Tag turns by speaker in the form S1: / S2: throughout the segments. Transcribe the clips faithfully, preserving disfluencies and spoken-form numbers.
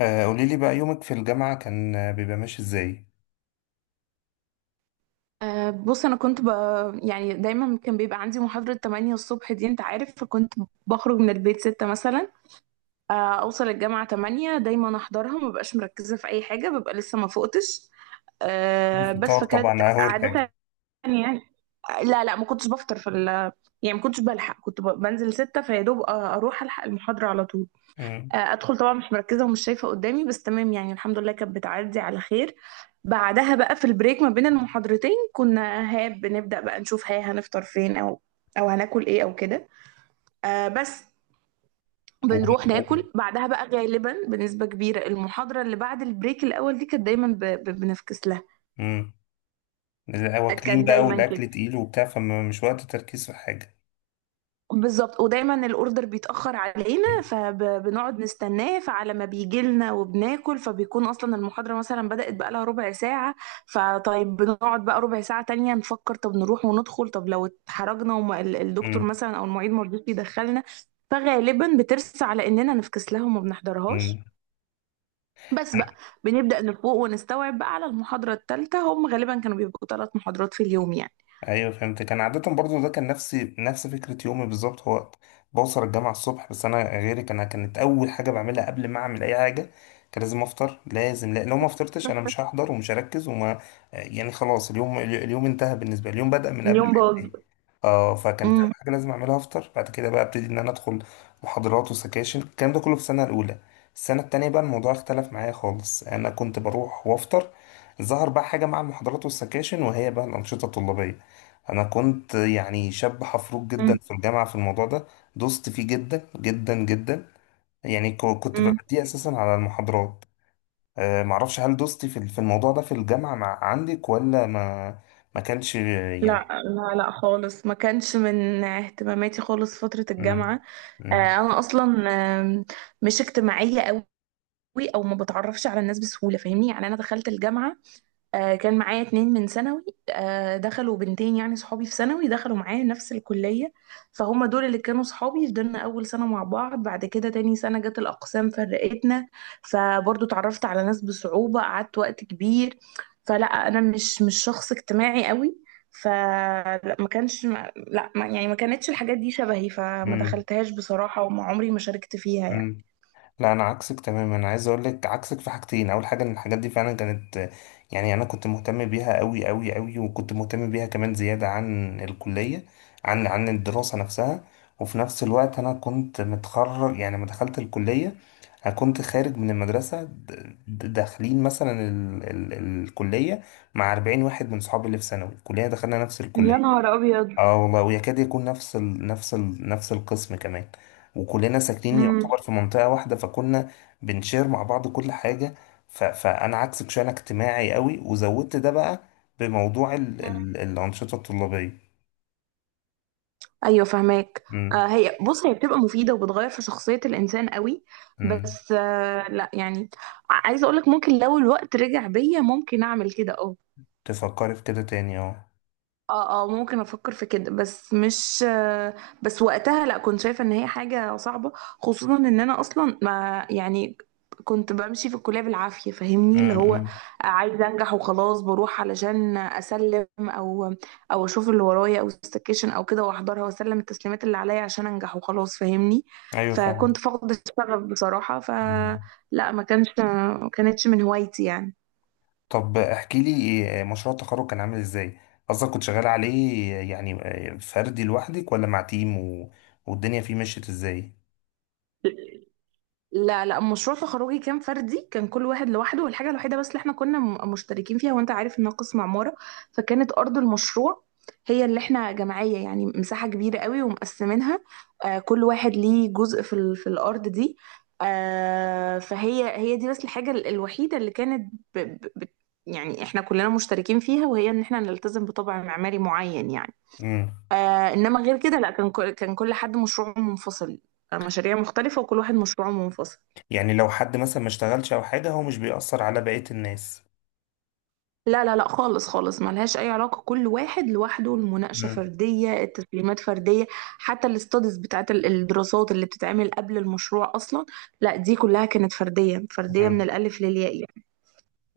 S1: آه، قولي لي بقى يومك في الجامعة كان آه، بيبقى ماشي ازاي؟
S2: أه بص، انا كنت ب... يعني دايما كان بيبقى عندي محاضرة ثمانية الصبح، دي انت عارف، فكنت بخرج من البيت ستة مثلا. أه اوصل الجامعة ثمانية، دايما احضرها، ما ببقاش مركزة في اي حاجة، ببقى لسه ما فقتش. أه بس
S1: الفطار
S2: فكانت
S1: طبعا أول حاجة.
S2: عادة، يعني. آه، لا، لا، ما كنتش بفطر في ال... يعني ما كنتش بلحق، كنت ب... بنزل ستة فيا دوب، أ- اروح الحق المحاضرة على طول.
S1: مم.
S2: آه، ادخل طبعا مش مركزه ومش شايفه قدامي، بس تمام، يعني الحمد لله كانت بتعدي على خير. بعدها بقى في البريك ما بين المحاضرتين، كنا ها بنبدا بقى نشوف ها هنفطر فين او او هناكل ايه او كده. آه بس
S1: و...
S2: بنروح ناكل بعدها بقى، غالبا بنسبه كبيره المحاضره اللي بعد البريك الاول دي كانت دايما ب- ب- بنفكس لها.
S1: مم. واكلين
S2: كان
S1: بقى
S2: دايما كده،
S1: والأكل تقيل وبتاع فمش وقت تركيز في حاجة.
S2: بالظبط. ودايما الاوردر بيتاخر علينا، فبنقعد نستناه، فعلى ما بيجي لنا وبناكل، فبيكون اصلا المحاضره مثلا بدات بقالها ربع ساعه. فطيب بنقعد بقى ربع ساعه تانية نفكر، طب نروح وندخل، طب لو اتحرجنا وما ال- الدكتور
S1: مم.
S2: مثلا او المعيد ما رضيش يدخلنا، فغالبا بترسى على اننا نفكس لها وما بنحضرهاش.
S1: مم.
S2: بس بقى، بنبدا نفوق ونستوعب بقى على المحاضره الثالثه، هم غالبا كانوا بيبقوا ثلاث محاضرات في اليوم، يعني.
S1: ايوه فهمت، كان عادة برضو ده كان نفسي نفس فكرة يومي بالظبط، هو بوصل الجامعة الصبح، بس انا غيرك، انا كانت اول حاجة بعملها قبل ما اعمل اي حاجة. كان لازم افطر، لازم. لا لو ما فطرتش انا مش هحضر ومش هركز وما يعني خلاص، اليوم اليوم انتهى بالنسبة لي، اليوم بدأ من قبل ما
S2: اليوم باظ.
S1: ينتهي. اه فكانت اول حاجة لازم اعملها افطر. بعد كده بقى ابتدي ان انا ادخل محاضرات وسكاشن، الكلام ده كله في السنة الاولى. السنة التانية بقى الموضوع اختلف معايا خالص، انا كنت بروح وافطر. ظهر بقى حاجة مع المحاضرات والسكاشن، وهي بقى الأنشطة الطلابية. انا كنت يعني شاب حفروك جدا في الجامعه في الموضوع ده. دوست فيه جدا جدا جدا. يعني ك- كنت
S2: امم
S1: ببديه اساسا على المحاضرات. أه معرفش هل دوستي في ال- في الموضوع ده في الجامعه مع عندك ولا ما، ما كانش يعني.
S2: لا، لا، لا، خالص، ما كانش من اهتماماتي خالص فترة
S1: امم.
S2: الجامعة. آه، انا اصلا آم، مش اجتماعية قوي، او ما بتعرفش على الناس بسهولة، فاهمني. يعني انا دخلت الجامعة، آه، كان معايا اتنين من ثانوي، آه، دخلوا بنتين، يعني صحابي في ثانوي دخلوا معايا نفس الكلية، فهم دول اللي كانوا صحابي. فضلنا أول سنة مع بعض، بعد كده تاني سنة جت الأقسام فرقتنا، فبرضو اتعرفت على ناس بصعوبة، قعدت وقت كبير. فلا، أنا مش مش شخص اجتماعي قوي. فلا ما كانش ما- لا ما، يعني ما كانتش الحاجات دي شبهي، فما
S1: امم.
S2: دخلتهاش بصراحة، وما عمري ما شاركت فيها، يعني.
S1: لا، انا عكسك تماما. انا عايز اقول لك عكسك في حاجتين. اول حاجه ان الحاجات دي فعلا كانت، يعني انا كنت مهتم بيها قوي قوي قوي، وكنت مهتم بيها كمان زياده عن الكليه، عن عن الدراسه نفسها. وفي نفس الوقت انا كنت متخرج، يعني لما دخلت الكليه انا كنت خارج من المدرسه. د- د- داخلين مثلا ال ال الكليه مع أربعين واحد من صحابي اللي في ثانوي، الكليه دخلنا نفس
S2: يا
S1: الكليه.
S2: نهار ابيض.
S1: اه والله، ويكاد يكون نفس ال... نفس ال... نفس القسم كمان، وكلنا ساكنين
S2: امم،
S1: يعتبر في منطقة واحدة، فكنا بنشير مع بعض كل حاجة. ف... فأنا عكسك شوية، أنا اجتماعي قوي، وزودت ده بقى بموضوع ال... ال... الأنشطة الطلابية.
S2: ايوه فهماك.
S1: امم.
S2: آه هي، بص هي بتبقى مفيده وبتغير في شخصيه الانسان قوي،
S1: امم.
S2: بس آه لا يعني عايزه اقول لك ممكن لو الوقت رجع بيا ممكن اعمل كده، اه.
S1: تفكري في كده تاني، اه.
S2: اه، اه، ممكن افكر في كده، بس مش آه، بس وقتها لا، كنت شايفه ان هي حاجه صعبه، خصوصا ان انا اصلا، ما يعني، كنت بمشي في الكليه بالعافيه، فاهمني، اللي
S1: امم.
S2: هو
S1: أمم.
S2: عايزه انجح وخلاص، بروح علشان اسلم او او اشوف اللي ورايا او السكشن او كده، واحضرها واسلم التسليمات اللي عليا عشان انجح وخلاص، فاهمني.
S1: أيوه فاهم.
S2: فكنت فاقده الشغف بصراحه،
S1: أمم.
S2: فلا ما كانش، ما كانتش من هوايتي، يعني.
S1: طب احكي لي، آه، مشروع التخرج كان عامل ازاي؟ قصدك كنت شغال عليه يعني، آه، فردي لوحدك ولا مع تيم و... والدنيا فيه مشيت ازاي؟
S2: لا، لا مشروع تخرجي كان فردي، كان كل واحد لوحده. والحاجة الوحيدة بس اللي احنا كنا م- مشتركين فيها، وانت عارف انها قسم عمارة، فكانت أرض المشروع هي اللي احنا جمعية، يعني مساحة كبيرة قوي ومقسمينها، آه كل واحد ليه جزء في, ال... في الأرض دي. آه فهي، هي دي بس الحاجة ال- الوحيدة اللي كانت ب... ب... ب... يعني احنا كلنا مشتركين فيها، وهي ان احنا نلتزم بطبع معماري معين، يعني.
S1: امم.
S2: آه انما غير كده، لا كان كل... كان كل حد مشروعه منفصل، آه، مشاريع مختلفة، وكل واحد مشروعه منفصل.
S1: يعني لو حد مثلا ما اشتغلش او حاجه هو مش بيأثر على بقيه الناس.
S2: لا، لا، لا، خالص، خالص، ملهاش اي علاقه. كل واحد لوحده، المناقشه
S1: مم.
S2: فرديه، التسليمات فرديه. حتى الاستاديز بتاعت ال- الدراسات اللي بتتعمل قبل المشروع اصلا، لا دي كلها كانت فرديه، فرديه من
S1: مم.
S2: الالف للياء، يعني.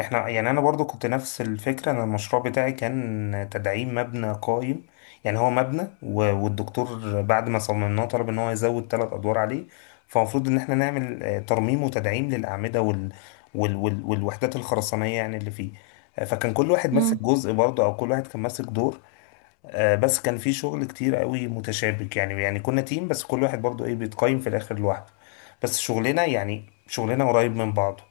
S1: احنا يعني انا برضو كنت نفس الفكره، انا المشروع بتاعي كان تدعيم مبنى قايم. يعني هو مبنى و- والدكتور بعد ما صممناه طلب ان هو يزود ثلاث ادوار عليه. فالمفروض ان احنا نعمل آه، ترميم وتدعيم للاعمده وال وال وال والوحدات الخرسانيه يعني اللي فيه. آه، فكان كل واحد ماسك
S2: مم.
S1: جزء برضه، او كل واحد كان ماسك دور. آه، بس كان في شغل كتير قوي متشابك، يعني يعني كنا تيم بس كل واحد برضو ايه بيتقيم في الاخر لوحده. بس شغلنا يعني شغلنا قريب من بعضه.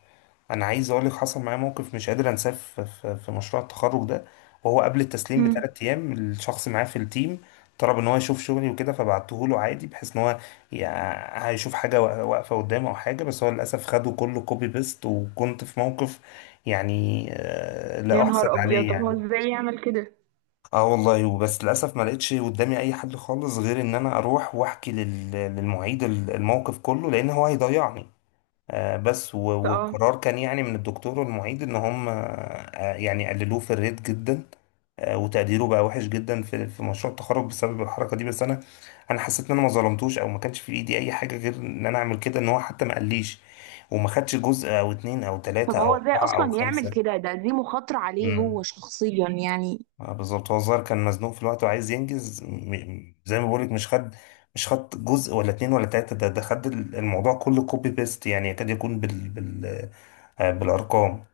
S1: انا عايز اقول لك حصل معايا موقف مش قادر انساه في في- في مشروع التخرج ده. وهو قبل التسليم
S2: مم.
S1: بثلاث ايام، الشخص معاه في التيم طلب ان هو يشوف شغلي وكده، فبعته له عادي بحيث ان هو يع- هيشوف حاجه وا- واقفه قدامه او حاجه. بس هو للاسف خده كله كوبي بيست، وكنت في موقف يعني آه، لا
S2: يا نهار
S1: احسد
S2: ابيض،
S1: عليه
S2: طب هو
S1: يعني.
S2: ازاي يعمل كده؟
S1: اه والله، وبس للاسف ما لقيتش قدامي اي حل خالص غير ان انا اروح واحكي لل- للمعيد ال- الموقف كله، لان هو هيضيعني. آه بس و-
S2: اه،
S1: والقرار كان يعني من الدكتور والمعيد ان هم آه يعني قللوه في الريت جدا. آه وتقديره بقى وحش جدا في في مشروع التخرج بسبب الحركه دي، بس انا انا حسيت ان انا ما ظلمتوش، او ما كانش في ايدي اي حاجه غير ان انا اعمل كده، ان هو حتى ما قاليش وما خدش جزء او اتنين او تلاته
S2: طب هو
S1: او
S2: ازاي
S1: اربعه او
S2: اصلا يعمل
S1: خمسه.
S2: كده؟ ده دي مخاطره عليه هو
S1: مم.
S2: شخصيا، يعني.
S1: آه، بالظبط. هو الظاهر كان مزنوق في الوقت وعايز ينجز، م- زي ما بقولك مش خد مش خد جزء ولا اتنين ولا تلاتة. ده ده خد الموضوع كله كوبي بيست، يعني يكاد يكون بال بال آه، بالأرقام.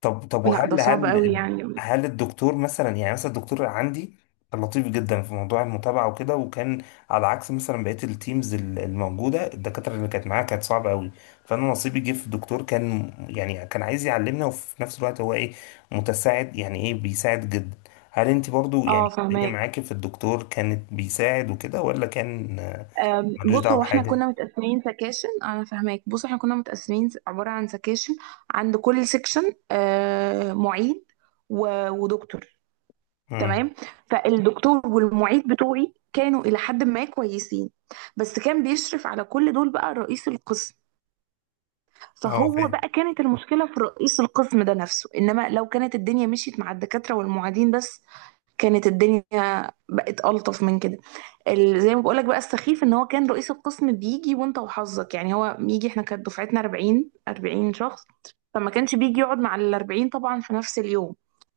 S1: طب طب
S2: لا ده
S1: وهل
S2: صعب قوي،
S1: هل
S2: يعني.
S1: هل الدكتور مثلا، يعني مثلا الدكتور عندي كان لطيف جدا في موضوع المتابعة وكده، وكان على عكس مثلا بقية التيمز ال- الموجودة، الدكاترة اللي كانت معايا كانت صعبة قوي. فأنا نصيبي جه في الدكتور، كان يعني كان عايز يعلمنا، وفي نفس الوقت هو ايه متساعد، يعني ايه بيساعد جدا. هل انت برضو
S2: اه
S1: يعني الدنيا
S2: فهماك.
S1: معاكي في الدكتور كانت بيساعد وكده، ولا كان آه،
S2: أم،
S1: ملوش
S2: بص،
S1: دعوة
S2: هو احنا
S1: بحاجة؟
S2: كنا متقسمين سكاشن، انا فاهماك، بص احنا كنا متقسمين س- عبارة عن سكاشن، عند كل سكشن آه، معيد و- ودكتور،
S1: امم.
S2: تمام. فالدكتور والمعيد بتوعي كانوا الى حد ما كويسين، بس كان بيشرف على كل دول بقى رئيس القسم.
S1: اه
S2: فهو
S1: فاهم.
S2: بقى، كانت المشكلة في رئيس القسم ده نفسه. انما لو كانت الدنيا مشيت مع الدكاترة والمعيدين بس، كانت الدنيا بقت ألطف من كده. ال- زي ما بقولك بقى، السخيف ان هو كان رئيس القسم بيجي وانت وحظك. يعني هو بيجي، احنا كانت دفعتنا أربعين أربعين شخص، فما كانش بيجي يقعد مع ال الأربعين طبعا في نفس اليوم،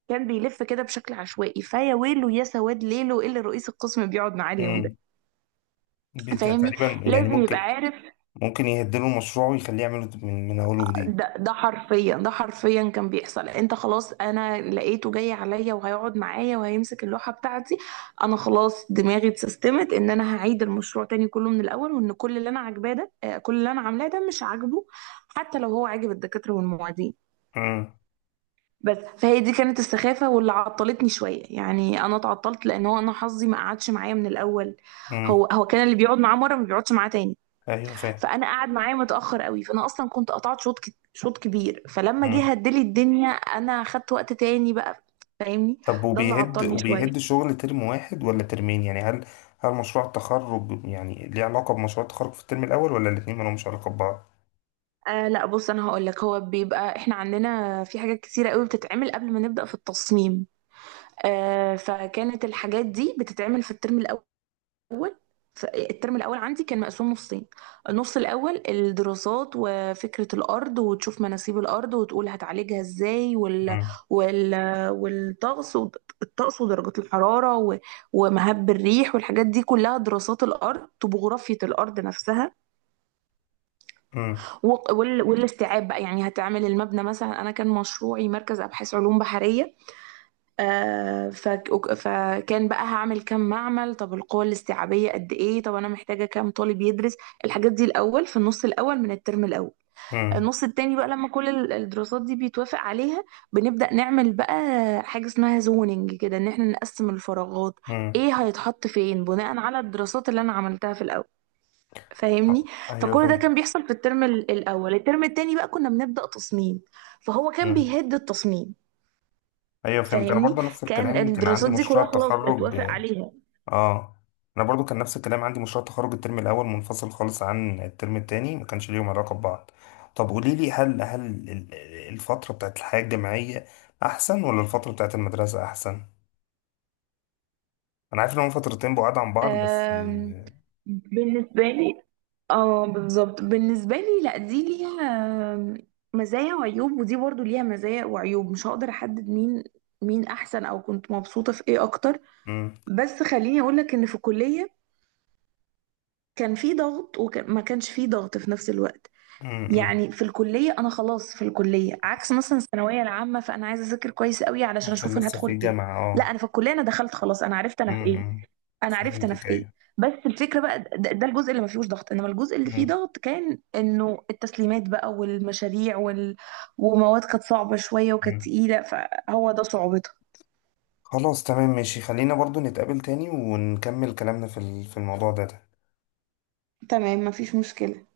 S2: كان بيلف كده بشكل عشوائي، فيا ويله يا سواد ليله اللي رئيس القسم بيقعد معاه اليوم ده،
S1: امم. بت-
S2: فاهمني،
S1: تقريبا يعني
S2: لازم يبقى
S1: ممكن،
S2: عارف.
S1: ممكن يهدله المشروع ويخليه يعمله من من أوله جديد.
S2: ده ده حرفيا، ده حرفيا كان بيحصل. انت خلاص، انا لقيته جاي عليا وهيقعد معايا وهيمسك اللوحة بتاعتي، انا خلاص دماغي اتسيستمت ان انا هعيد المشروع تاني كله من الاول، وان كل اللي انا عاجباه ده، آه، كل اللي انا عاملاه ده مش عاجبه، حتى لو هو عاجب الدكاترة والمعيدين.
S1: امم.
S2: بس، فهي دي كانت السخافة واللي عطلتني شوية، يعني انا اتعطلت لان هو انا حظي ما قعدش معايا من الاول.
S1: امم.
S2: هو هو كان اللي بيقعد معاه مرة ما بيقعدش معاه تاني،
S1: أيوه فاهم.
S2: فانا قاعد معايا متاخر قوي، فانا اصلا كنت قطعت شوط ك- شوط كبير، فلما جه
S1: امم.
S2: هدلي الدنيا انا خدت وقت تاني بقى، فاهمني،
S1: طب
S2: ده اللي
S1: وبيهد
S2: عطلني
S1: وبيهد
S2: شويه.
S1: شغل ترم واحد ولا ترمين، يعني هل هل مشروع التخرج يعني ليه علاقة بمشروع التخرج في الترم الأول ولا الاتنين مالهمش علاقة ببعض؟
S2: آه لا بص انا هقول لك، هو بيبقى احنا عندنا في حاجات كتيره قوي بتتعمل قبل ما نبدا في التصميم، آه فكانت الحاجات دي بتتعمل في الترم الاول، الاول ف- الترم الاول عندي كان مقسوم نصين. النص الاول الدراسات، وفكره الارض، وتشوف مناسيب الارض وتقول هتعالجها ازاي، وال
S1: امم.
S2: وال والطقس ود- الطقس ودرجات الحراره، و- ومهب الريح والحاجات دي كلها، دراسات الارض، طبوغرافيه الارض نفسها
S1: امم.
S2: و- وال- والاستيعاب بقى. يعني هتعمل المبنى مثلا، انا كان مشروعي مركز ابحاث علوم بحريه. آه، فك- وك- فكان بقى هعمل كام معمل، طب القوة الاستيعابية قد ايه، طب انا محتاجة كام طالب يدرس، الحاجات دي الاول في النص الاول من الترم الاول.
S1: امم.
S2: النص التاني بقى، لما كل ال- الدراسات دي بيتوافق عليها، بنبدأ نعمل بقى حاجة اسمها زوننج كده، ان احنا نقسم الفراغات،
S1: امم.
S2: ايه هيتحط فين بناء على الدراسات اللي انا عملتها في الاول، فاهمني.
S1: أيوه
S2: فكل ده
S1: فاهم.
S2: كان بيحصل في الترم ال- الاول. الترم التاني بقى كنا بنبدأ تصميم، فهو كان
S1: امم.
S2: بيهد التصميم،
S1: أيوه فهمت. أنا
S2: فاهمني.
S1: برضه نفس
S2: كان
S1: الكلام كان عندي
S2: الدراسات دي
S1: مشروع
S2: كلها خلاص
S1: التخرج.
S2: اتوافق عليها.
S1: اه. انا برضو كان نفس الكلام عندي مشروع تخرج، الترم الاول منفصل خالص عن الترم التاني، ما كانش ليهم علاقه ببعض. طب قولي لي، هل هل ال- الفتره بتاعت الحياه الجامعيه احسن ولا الفتره بتاعت المدرسه احسن؟ انا عارف ان هم فترتين بعاد عن بعض، بس.
S2: آم، بالنسبة لي، اه بالظبط، بالنسبة لي، لا دي ليها آم، مزايا وعيوب، ودي برضو ليها مزايا وعيوب، مش هقدر احدد مين، مين احسن، او كنت مبسوطة في ايه اكتر.
S1: امم.
S2: بس خليني اقولك ان في الكلية كان في ضغط وما كانش في ضغط في نفس الوقت.
S1: امم.
S2: يعني في الكلية، أنا خلاص في الكلية عكس مثلا الثانوية العامة، فأنا عايزة أذاكر كويس قوي علشان
S1: عشان
S2: أشوف أنا
S1: لسه
S2: هدخل
S1: في
S2: إيه.
S1: جامعه،
S2: لا
S1: اه.
S2: أنا في الكلية أنا دخلت خلاص، أنا عرفت أنا في إيه،
S1: امم.
S2: أنا عرفت أنا في
S1: فهمتك،
S2: إيه.
S1: ايوه.
S2: بس الفكرة بقى، ده, ده الجزء اللي ما فيهوش ضغط، إنما الجزء اللي فيه
S1: مم.
S2: ضغط كان إنه التسليمات بقى والمشاريع وال... ومواد كانت صعبة شوية وكانت
S1: مم.
S2: تقيلة، فهو ده صعوبتها.
S1: خلاص تمام ماشي، خلينا برضو نتقابل تاني ونكمل كلامنا في ال- في الموضوع ده.
S2: تمام، ما فيش مشكلة.